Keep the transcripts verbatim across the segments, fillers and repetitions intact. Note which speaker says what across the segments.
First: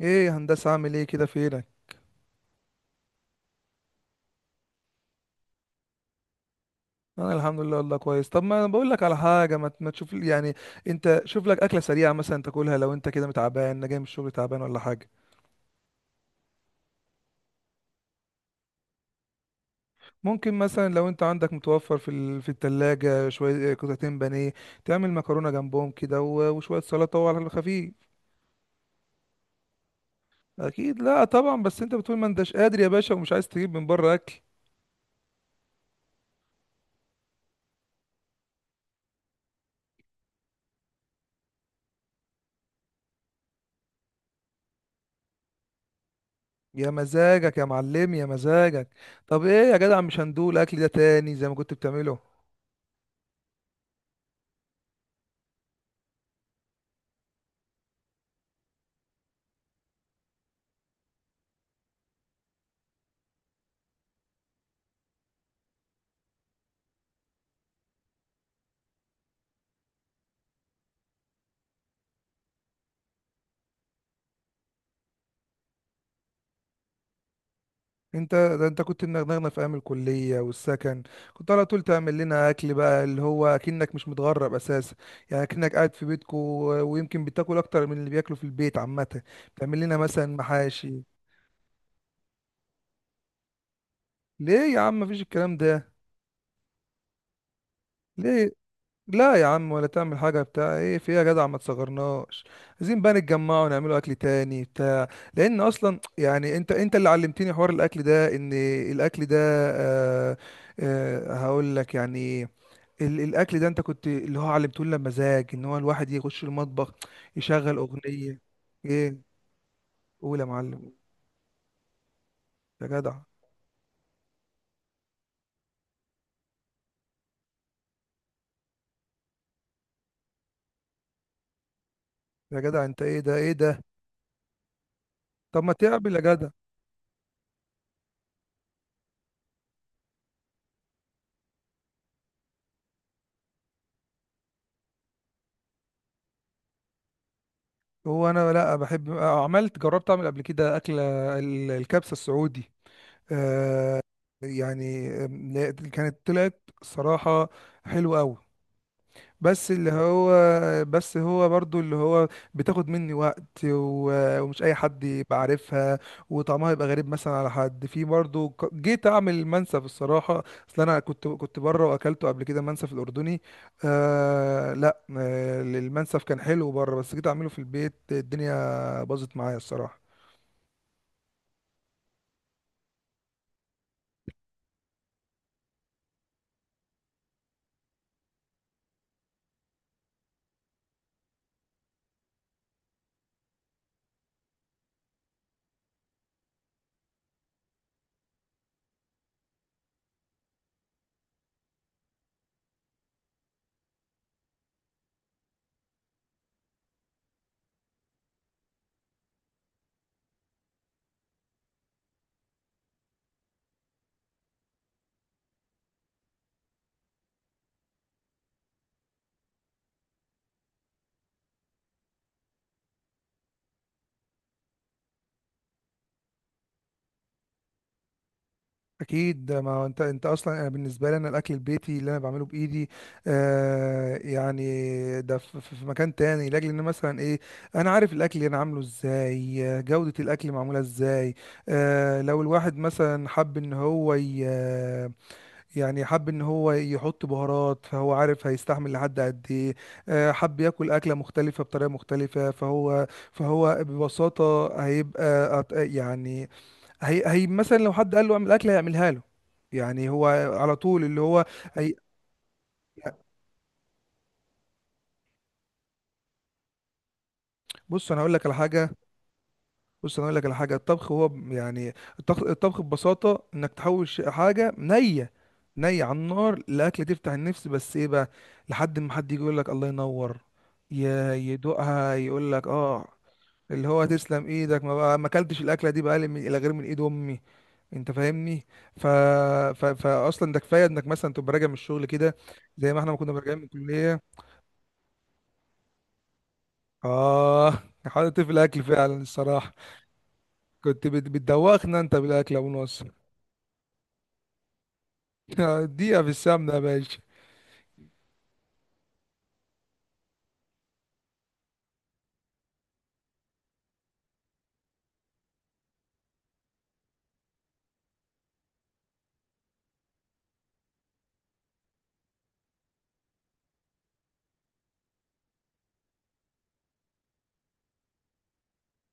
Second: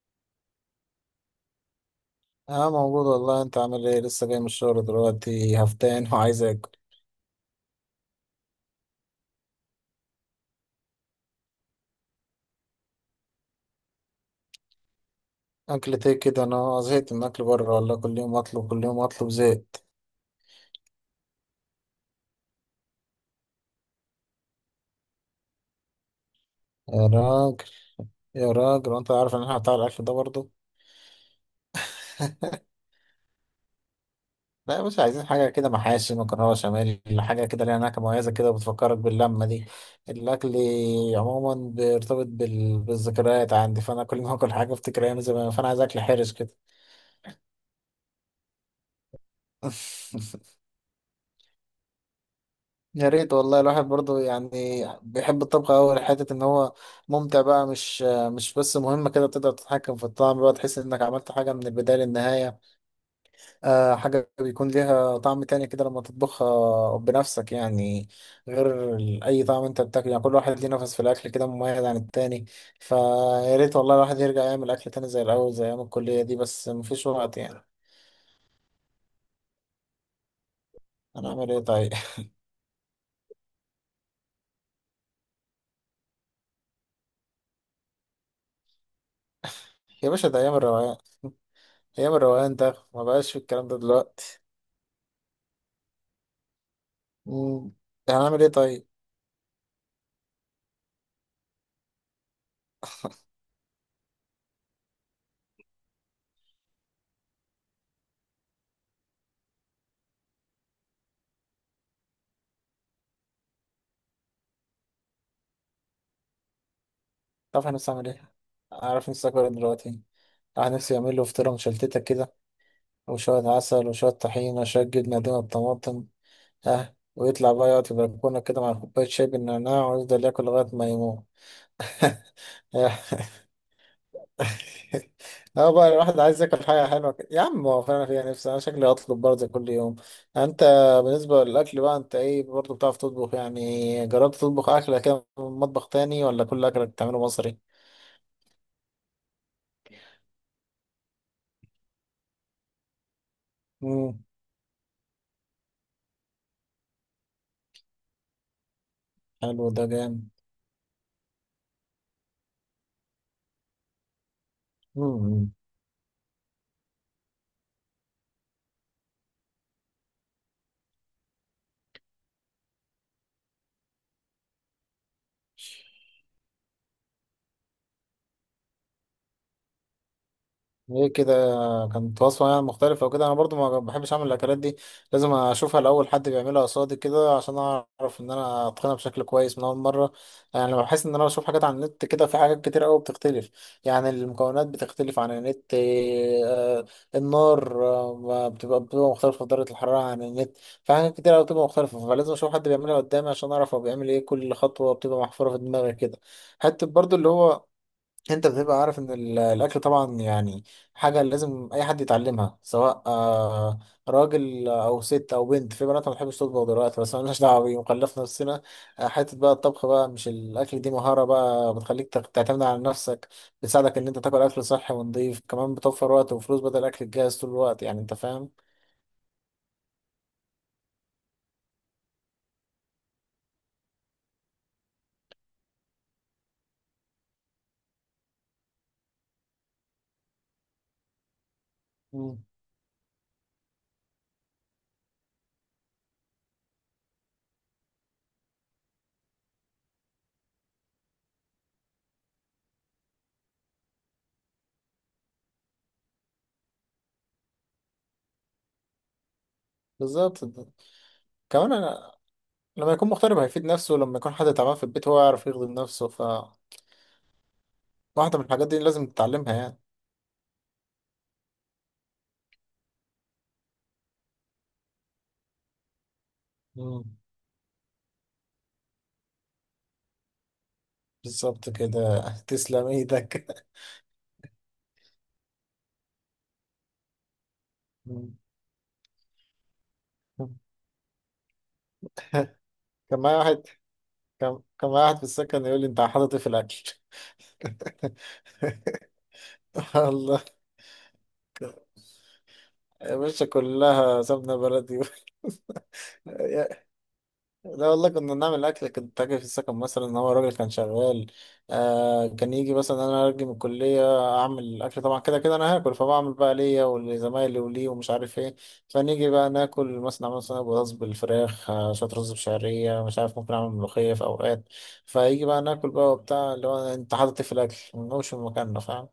Speaker 1: ايه يا هندسه، عامل ايه كده؟ فينك؟
Speaker 2: اه، موجود والله. انت عامل ايه؟ لسه جاي من الشغل دلوقتي، هفتان وعايز اكل.
Speaker 1: انا الحمد لله والله كويس. طب ما انا بقول لك على حاجه، ما ت- ما تشوف لي- يعني انت شوف لك اكله سريعه مثلا تاكلها، لو انت كده متعبان. أنا جاي من الشغل تعبان ولا حاجه.
Speaker 2: اكلة ايه كده؟ انا زهقت من اكل بره والله، كل يوم اطلب كل يوم اطلب، زهقت.
Speaker 1: ممكن مثلا لو انت عندك متوفر في ال... في التلاجة شويه، قطعتين بانيه تعمل مكرونه جنبهم كده و... وشويه
Speaker 2: يا
Speaker 1: سلطه، وعلى
Speaker 2: راجل،
Speaker 1: الخفيف.
Speaker 2: يا راجل وانت عارف ان احنا بتاع الاكل ده برضه.
Speaker 1: اكيد لا طبعا، بس انت بتقول ما انتش قادر يا باشا، ومش عايز تجيب من بره اكل.
Speaker 2: لا يا باشا، عايزين حاجة كده، محاشي، مكرونة بشاميل، حاجة كده ليها نكهة مميزة كده، بتفكرك باللمة دي. الأكل عموما بيرتبط بال... بالذكريات عندي، فأنا كل ما أكل حاجة أفتكر أيام زمان، فأنا عايز أكل حرش كده.
Speaker 1: يا مزاجك يا معلم، يا مزاجك. طب ايه يا جدع، مش هندول الاكل ده تاني زي ما كنت بتعمله؟
Speaker 2: يا ريت والله. الواحد برضه يعني بيحب الطبخ أوي لحتة إن هو ممتع بقى. مش مش بس مهمة كده، تقدر تتحكم في الطعم بقى، تحس إنك عملت حاجة من البداية للنهاية. آه، حاجة بيكون ليها طعم تاني كده لما تطبخها بنفسك يعني. غير ال- أي طعم أنت بتاكله، يعني كل واحد ليه نفس في الأكل كده مميز عن التاني. فيا ريت والله الواحد يرجع يعمل أكل تاني زي الأول، زي أيام الكلية دي، بس مفيش وقت يعني.
Speaker 1: انت ده انت كنت منغنغنا في ايام الكليه والسكن، كنت
Speaker 2: هنعمل إيه
Speaker 1: على طول
Speaker 2: طيب؟
Speaker 1: تعمل لنا اكل بقى، اللي هو اكنك مش متغرب اساسا. يعني اكنك قاعد في بيتكو، ويمكن بتاكل اكتر من اللي بياكلوا في البيت عامه. بتعمل لنا
Speaker 2: يا باشا،
Speaker 1: مثلا
Speaker 2: ده أيام الروقان،
Speaker 1: محاشي.
Speaker 2: أيام الروقان ده ما بقاش في الكلام ده دلوقتي.
Speaker 1: ليه يا عم مفيش الكلام ده؟
Speaker 2: مم. يعني هنعمل ايه
Speaker 1: ليه؟
Speaker 2: طيب؟
Speaker 1: لا يا عم، ولا تعمل حاجه بتاع ايه في ايه يا جدع، ما تصغرناش. عايزين بقى نتجمع ونعملوا اكل تاني بتاع، لان اصلا يعني انت انت اللي علمتني حوار الاكل ده، ان الاكل ده، آه. آه، هقول لك يعني، ال- الاكل ده انت كنت اللي هو علمته لنا مزاج، ان هو الواحد يخش المطبخ
Speaker 2: تعرف
Speaker 1: يشغل
Speaker 2: احنا نعمل ايه؟
Speaker 1: اغنيه.
Speaker 2: عارف نفسي
Speaker 1: ايه؟
Speaker 2: اكل إيه دلوقتي؟
Speaker 1: قول يا
Speaker 2: الواحد
Speaker 1: معلم.
Speaker 2: نفسي يعمل له فطيرة مشلتتة كده،
Speaker 1: يا جدع،
Speaker 2: وشوية عسل وشوية طحينة، شوية جبنة قديمة بطماطم. اه، ويطلع بقى يقعد في البلكونة كده مع كوباية شاي بالنعناع ويفضل ياكل لغاية ما يموت.
Speaker 1: يا جدع، انت ايه ده؟ ايه ده؟ طب
Speaker 2: اه
Speaker 1: ما
Speaker 2: بقى،
Speaker 1: تعمل
Speaker 2: الواحد
Speaker 1: يا
Speaker 2: عايز
Speaker 1: جدع.
Speaker 2: ياكل حاجة حلوة كده يا عم، هو فعلا فيها نفسي، انا شكلي هطلب برضه كل يوم. يعني انت، بالنسبة للأكل بقى، انت ايه برضه؟ بتعرف تطبخ؟ يعني جربت تطبخ أكلة كده من مطبخ تاني ولا كل أكلك بتعمله مصري؟
Speaker 1: هو انا لا، بحب، عملت، جربت اعمل قبل كده اكله، ال- الكبسه السعودي، آه
Speaker 2: مم.
Speaker 1: يعني. آم، لا، كانت طلعت صراحه حلوه قوي.
Speaker 2: حلو
Speaker 1: بس
Speaker 2: ده
Speaker 1: اللي
Speaker 2: جامد.
Speaker 1: هو، بس هو برضو اللي هو بتاخد مني وقت و- ومش اي حد يبقى
Speaker 2: مم.
Speaker 1: عارفها، وطعمها يبقى غريب مثلا على حد. في برضو ك- جيت اعمل منسف الصراحه، اصل انا كنت كنت بره واكلته قبل كده، منسف الاردني. آه لا، آه المنسف كان حلو بره، بس جيت اعمله في البيت الدنيا باظت معايا الصراحه.
Speaker 2: ايه كده؟ كانت وصفة يعني مختلفة وكده. انا برضو ما بحبش اعمل الاكلات دي. لازم اشوفها الاول، حد بيعملها قصادي كده عشان اعرف ان انا اتقنها بشكل كويس من اول مرة. يعني لما بحس ان انا بشوف حاجات على النت كده، في حاجات كتير قوي بتختلف. يعني المكونات بتختلف عن النت. آه، النار آه، بتبقى بتبقى مختلفة درجة الحرارة عن النت. في حاجات كتير قوي بتبقى مختلفة، فلازم اشوف حد بيعملها قدامي عشان اعرف هو بيعمل ايه. كل خطوة بتبقى محفورة في دماغي كده. حتى برضو اللي هو، انت بتبقى عارف ان ال- الاكل طبعا يعني. حاجه لازم اي حد يتعلمها، سواء آه، راجل او ست او بنت، في بنات ما بتحبش تطبخ دلوقتي بس مالناش دعوه بيه وكلفنا نفسنا. آه، حته بقى الطبخ بقى، مش الاكل، دي مهاره بقى بتخليك تخ- تعتمد على نفسك. بتساعدك ان انت تاكل اكل صحي ونضيف، كمان بتوفر وقت وفلوس بدل الاكل الجاهز طول الوقت، يعني انت فاهم.
Speaker 1: اكيد، ما هو انت انت اصلا. انا بالنسبه لي، انا الاكل البيتي اللي انا بعمله بايدي، آه يعني، ده في, في في مكان تاني، لاجل ان مثلا ايه، انا عارف الاكل اللي انا عامله ازاي، آه، جوده الاكل معموله ازاي. آه
Speaker 2: مم.
Speaker 1: لو الواحد مثلا حب ان هو ي- آه، يعني حب ان هو يحط بهارات، فهو عارف هيستحمل لحد قد ايه. آه، حب ياكل اكله مختلفه بطريقه مختلفه، فهو فهو ببساطه هيبقى أط- يعني هي هي مثلا لو حد قال له اعمل اكل هيعملها له. يعني هو
Speaker 2: بالظبط.
Speaker 1: على طول اللي هو
Speaker 2: كمان
Speaker 1: هي.
Speaker 2: انا، لما يكون مغترب هيفيد نفسه، لما يكون حد تعبان في البيت هو يعرف يخدم نفسه، فواحده
Speaker 1: بص انا
Speaker 2: من
Speaker 1: اقول لك على
Speaker 2: الحاجات دي
Speaker 1: حاجه.
Speaker 2: لازم تتعلمها يعني.
Speaker 1: بص انا اقول لك على حاجه، الطبخ هو ب- يعني الطبخ, الطبخ ببساطه انك تحول ش- حاجه نيه، نيه على النار،
Speaker 2: مم.
Speaker 1: لاكله تفتح النفس. بس ايه بقى؟ لحد ما حد يجي يقول لك الله ينور، ي-
Speaker 2: بالظبط
Speaker 1: يدوقها
Speaker 2: كده.
Speaker 1: يقول لك
Speaker 2: تسلم
Speaker 1: اه،
Speaker 2: ايدك.
Speaker 1: اللي هو تسلم ايدك، ما بقى ما اكلتش الاكله دي بقى من الى غير من ايد امي. انت
Speaker 2: مم.
Speaker 1: فاهمني. ف... ف... فاصلا ده كفايه انك مثلا تبقى راجع من الشغل كده، زي ما احنا ما
Speaker 2: كان
Speaker 1: كنا
Speaker 2: معايا
Speaker 1: راجعين
Speaker 2: واحد.
Speaker 1: من الكليه.
Speaker 2: كان كان معايا واحد في السكن يقول لي، انت حاطط إيه في الاكل؟
Speaker 1: اه، حاطط في الاكل فعلا الصراحه.
Speaker 2: الله.
Speaker 1: كنت بت... بتدوخنا انت بالاكل يا ابو نصر.
Speaker 2: يا باشا، كلها سمنه بلدي.
Speaker 1: اديها في السمنه يا باشا.
Speaker 2: لا والله، كنا بنعمل اكل. كنت اجي في السكن مثلا، هو الراجل كان شغال. آه، كان يجي مثلا، انا ارجع من الكليه. اعمل اكل، طبعا كده كده انا هاكل، فبعمل بقى ليا ولزمايلي وليه ومش عارف ايه. فنيجي بقى ناكل مثلا، اعمل صينيه بطاطس بالفراخ، آه شويه رز بشعريه، مش عارف، ممكن اعمل ملوخيه في اوقات. فيجي بقى ناكل بقى وبتاع، اللي هو انت حاطط إيه في الاكل، ما نقومش من مكاننا، فاهم؟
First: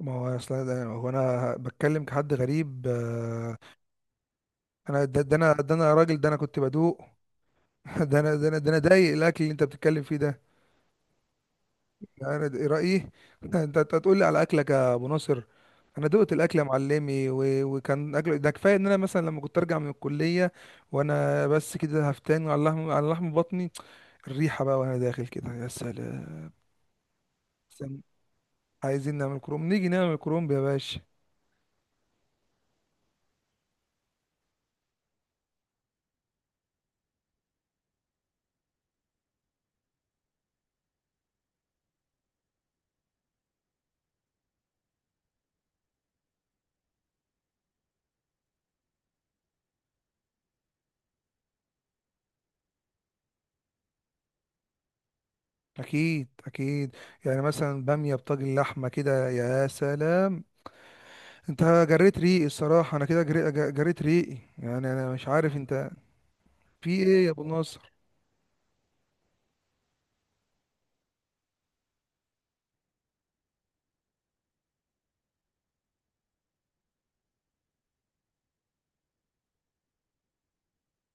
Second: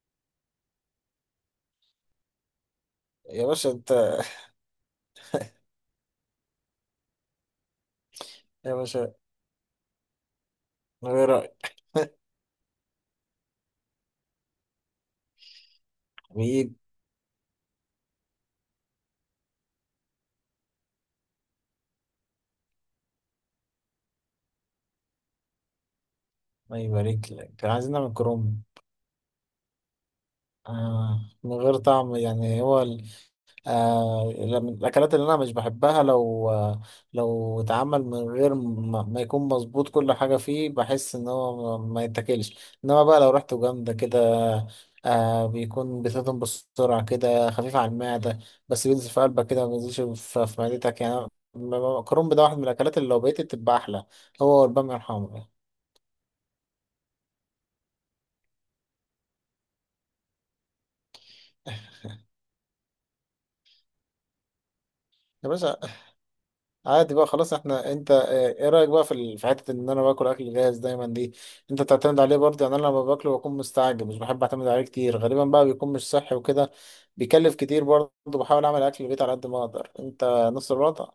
Speaker 1: ما هو اصلا ده- هو انا بتكلم كحد غريب.
Speaker 2: يا
Speaker 1: آه،
Speaker 2: باشا انت.
Speaker 1: انا ده, ده انا ده انا راجل، ده انا كنت بدوق. ده انا ده انا ده
Speaker 2: يا
Speaker 1: انا ضايق
Speaker 2: باشا،
Speaker 1: الاكل اللي انت بتتكلم فيه ده.
Speaker 2: من غير رايك.
Speaker 1: يعني ده رأيي. انت انت هتقول لي على اكلك يا ابو ناصر؟ انا دقت الاكل يا
Speaker 2: حبيب.
Speaker 1: معلمي، و... وكان اكل ده كفايه ان انا مثلا لما كنت ارجع من الكليه، وانا بس كده هفتان، على لحم، على لحم بطني، الريحه بقى وانا داخل كده، يا سلام.
Speaker 2: ما يبارك لك. كان عايزين
Speaker 1: سلام.
Speaker 2: نعمل كروم.
Speaker 1: عايزين نعمل كروم، نيجي نعمل كرومب يا باشا.
Speaker 2: آه، من غير طعم يعني هو. آه، من الأكلات اللي أنا مش بحبها لو آه، لو اتعمل من غير ما, ما يكون مظبوط كل حاجة فيه، بحس إن هو ما ما يتاكلش. إنما بقى لو ريحته جامدة كده. آه، بيكون بتهضم بسرعة كده، خفيف على المعدة. بس بينزل في قلبك كده، ما بينزلش في, في معدتك يعني. م- م- الكرنب ده واحد من الأكلات اللي لو بقيت تبقى أحلى، هو والبامية الحمرا.
Speaker 1: اكيد، اكيد. يعني مثلا باميه بطاجن لحمه كده، يا سلام. انت جريت ريقي الصراحه، انا كده جري... جريت ريقي، يعني انا مش
Speaker 2: يا
Speaker 1: عارف
Speaker 2: باشا،
Speaker 1: انت في
Speaker 2: عادي
Speaker 1: ايه
Speaker 2: بقى
Speaker 1: يا ابو
Speaker 2: خلاص. احنا
Speaker 1: ناصر.
Speaker 2: انت اه، ايه رايك بقى في ال- في حته ان انا باكل اكل جاهز دايما دي؟ انت تعتمد عليه برضه، يعني انا لما باكله بكون مستعجل، مش بحب اعتمد عليه كتير، غالبا بقى بيكون مش صحي وكده. بيكلف كتير برضه. بحاول اعمل اكل البيت على قد ما اقدر، انت نص الوضع.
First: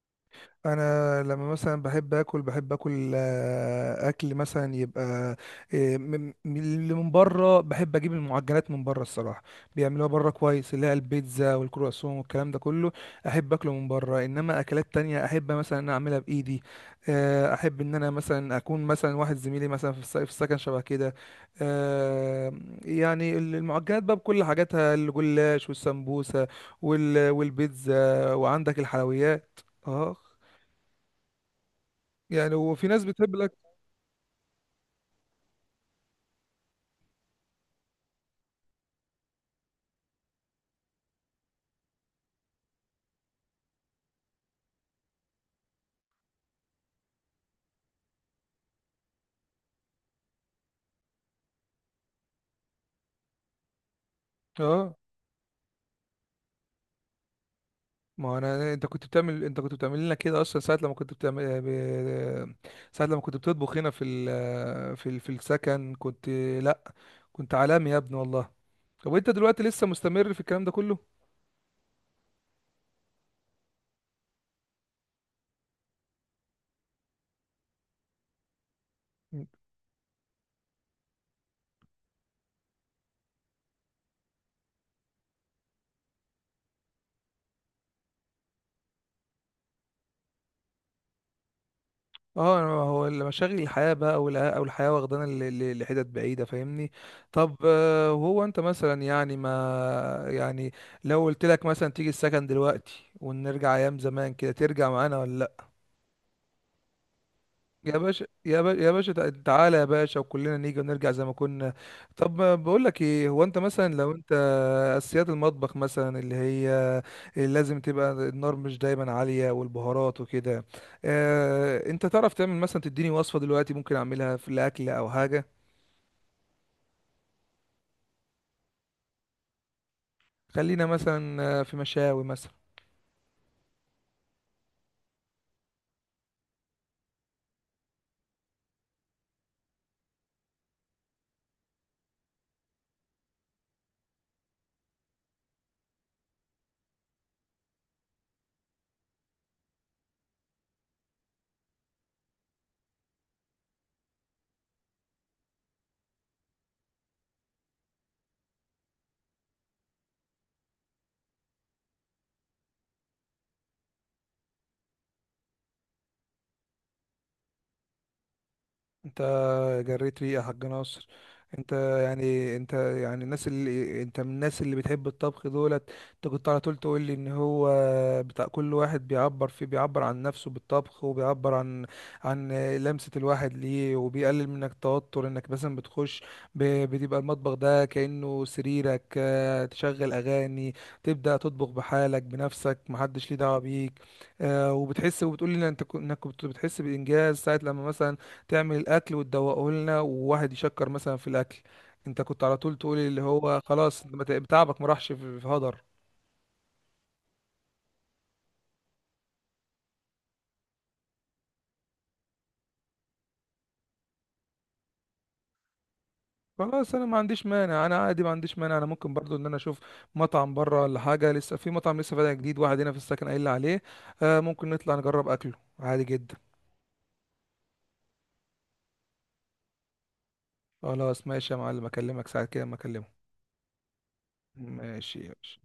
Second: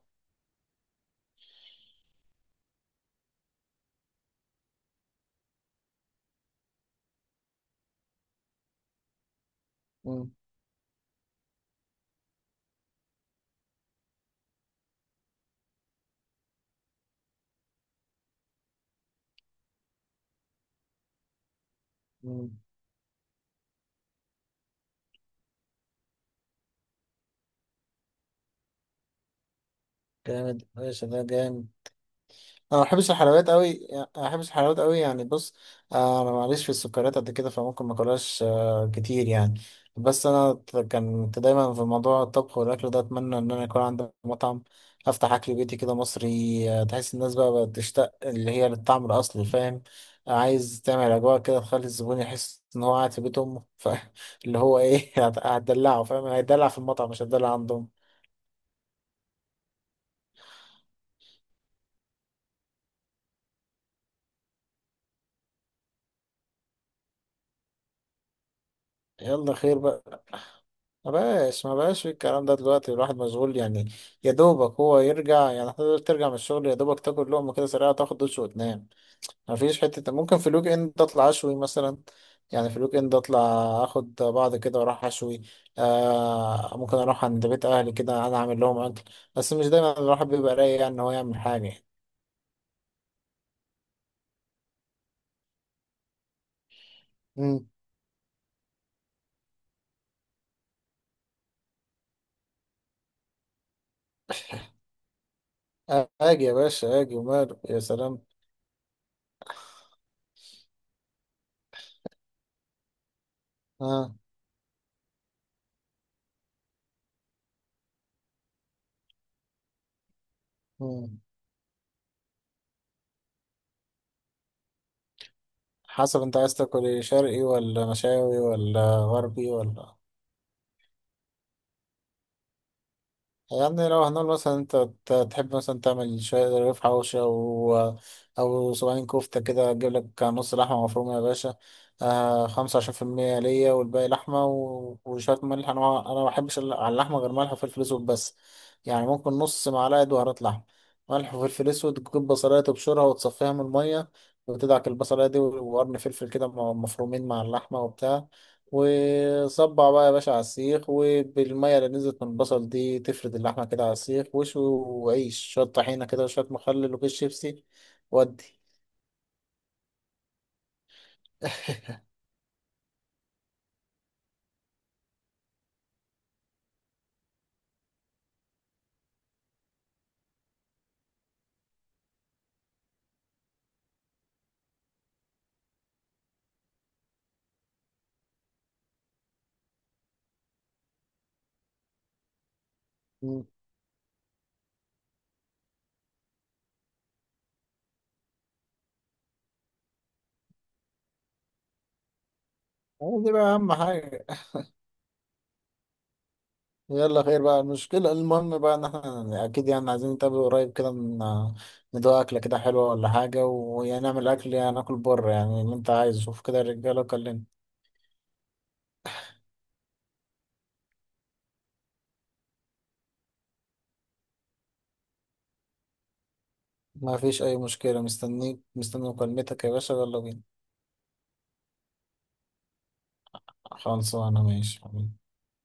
Speaker 1: انا لما مثلا بحب اكل، بحب اكل، آه، اكل مثلا يبقى، آه، من- من اللي من بره، بحب اجيب المعجنات من بره الصراحه، بيعملوها بره
Speaker 2: مم.
Speaker 1: كويس، اللي هي البيتزا والكرواسون والكلام ده كله. احب اكله من بره، انما اكلات تانية احب مثلا ان أنا اعملها بايدي. آه، احب ان انا مثلا اكون مثلا واحد زميلي، مثلا في الس- في السكن شبه كده، آه،
Speaker 2: مم.
Speaker 1: يعني ال- المعجنات بقى بكل حاجاتها، الجلاش والسمبوسه وال- والبيتزا، وعندك الحلويات، اه.
Speaker 2: جامد ماشي، ده جامد.
Speaker 1: يعني
Speaker 2: انا ما
Speaker 1: وفي ناس
Speaker 2: بحبش
Speaker 1: بتحب
Speaker 2: الحلويات
Speaker 1: لك.
Speaker 2: قوي يعني- ما بحبش الحلويات قوي يعني بص. آه، انا معليش في السكريات قد كده، فممكن ما اكلهاش آه، كتير يعني. بس انا ت- كنت دايما في موضوع الطبخ والاكل ده، اتمنى ان انا يكون عندي مطعم، افتح اكل بيتي كده مصري، آه، تحس الناس بقى بقت تشتاق اللي هي للطعم الاصلي، فاهم؟ آه، عايز تعمل اجواء كده تخلي الزبون يحس ان هو قاعد في بيت امه ف- اللي هو
Speaker 1: اه،
Speaker 2: ايه؟ هت- هتدلعه، فاهم؟ هيدلع في المطعم مش هتدلع عندهم.
Speaker 1: ما هو انا، انت كنت بتعمل انت كنت بتعمل لنا كده اصلا، ساعه لما كنت بتعمل ب... ساعه لما كنت بتطبخ هنا في ال... في ال... في السكن، كنت، لا، كنت عالمي يا ابني والله. طب وانت
Speaker 2: يلا
Speaker 1: دلوقتي
Speaker 2: خير
Speaker 1: لسه
Speaker 2: بقى.
Speaker 1: مستمر في الكلام ده كله؟
Speaker 2: ما بقاش ما بقاش في الكلام ده دلوقتي، الواحد مشغول يعني. يا دوبك هو يرجع يعني، حتى لو ترجع من الشغل يا دوبك تاكل لقمة كده سريعة، تاخد دش وتنام. ما فيش حتة، ممكن في الويك اند اطلع اشوي مثلا. يعني في الويك اند اطلع، اخد بعض كده واروح اشوي. آه، ممكن اروح عند بيت اهلي كده انا اعمل لهم اكل. بس مش دايما الواحد بيبقى رايق يعني ان هو يعمل حاجة.
Speaker 1: اه، أنا- هو مشاغل الحياه بقى والع- او الحياه واخدانا ل- ل- لحتت بعيده، فاهمني. طب
Speaker 2: امم.
Speaker 1: آه، وهو انت مثلا يعني ما، يعني لو قلت لك مثلا تيجي السكن دلوقتي، ونرجع ايام زمان كده، ترجع معانا ولا؟
Speaker 2: اجي يا باشا، اجي وماله، يا
Speaker 1: يا
Speaker 2: سلام.
Speaker 1: باشا، يا باشا، يا باشا، تع- تعالى يا باشا، وكلنا نيجي ونرجع زي ما كنا. طب ما بقول لك ايه، هو انت مثلا لو
Speaker 2: اه.
Speaker 1: انت اساسيات المطبخ مثلا اللي هي، اللي لازم تبقى النار مش دايما عالية، والبهارات وكده،
Speaker 2: مم.
Speaker 1: اه انت تعرف تعمل مثلا، تديني وصفة دلوقتي ممكن اعملها في الاكل او حاجة؟
Speaker 2: حسب انت عايز تاكل ايه، شرقي ولا مشاوي ولا غربي ولا؟
Speaker 1: خلينا مثلا آه، في مشاوي مثلا.
Speaker 2: يعني لو هنقول مثلا انت ت- تحب مثلا تعمل شوية رغيف حوشي، او او صباعين كفتة كده، تجيب لك نص لحمة مفرومة يا باشا. آه، خمسة وعشرين في المية ليا والباقي لحمة، و- وشوية ملح. انا ما- انا ما بحبش ال- على اللحمة غير ملح وفلفل اسود بس. يعني ممكن نص معلقة بهارات لحمة، ملح وفلفل اسود. تجيب بصلاية تبشرها وتصفيها من المية، وتدعك البصلاية دي وقرن فلفل كده م- مفرومين مع اللحمة وبتاع. وصبع بقى يا باشا على السيخ، وبالمية اللي نزلت من البصل دي تفرد اللحمة كده على السيخ، وشوي وعيش شوية طحينة كده وشوية مخلل وكيس شيبسي. ودي.
Speaker 1: انت جريت ريقة يا حاج ناصر. انت يعني، انت يعني الناس اللي انت من الناس اللي بتحب الطبخ دولت، انت كنت على طول تقول لي ان هو بتاع، كل واحد بيعبر فيه، بيعبر عن نفسه بالطبخ، وبيعبر عن، عن لمسة الواحد ليه، وبيقلل منك التوتر، انك مثلا بتخش ب- بتبقى المطبخ ده كأنه سريرك، اه، تشغل اغاني، تبدأ تطبخ بحالك بنفسك، محدش ليه
Speaker 2: مم.
Speaker 1: دعوة بيك. اه، وبتحس، وبتقول لي انت كن- انك كنت بتحس بإنجاز ساعة لما مثلا تعمل الاكل وتدوقه لنا، وواحد يشكر مثلا في الاكل، انت كنت على طول تقول اللي
Speaker 2: هو دي بقى
Speaker 1: هو
Speaker 2: أهم
Speaker 1: خلاص، ما
Speaker 2: حاجة.
Speaker 1: ت- تعبك ما راحش في، في هدر.
Speaker 2: يلا خير بقى المشكلة، المهم بقى إن إحنا أكيد يعني عايزين نتقابل قريب كده، ن- ندوق أكلة كده حلوة ولا حاجة، ونعمل أكل يعني، ناكل بره يعني اللي أنت عايزه، شوف كده
Speaker 1: خلاص،
Speaker 2: الرجالة
Speaker 1: انا ما
Speaker 2: وكلمني.
Speaker 1: عنديش مانع، انا عادي ما عنديش مانع، انا ممكن برضو ان انا اشوف مطعم بره ولا حاجه، لسه في مطعم لسه فاتح جديد واحد هنا في السكن قايل لي عليه، آه ممكن نطلع نجرب اكله، عادي جدا.
Speaker 2: ما فيش أي مشكلة، مستنيك مستني مكالمتك يا باشا، يلا بينا.
Speaker 1: خلاص ماشي يا معلم، اكلمك ساعه كده ما اكلمه.
Speaker 2: خلصانة ماشي.
Speaker 1: ماشي، ماشي.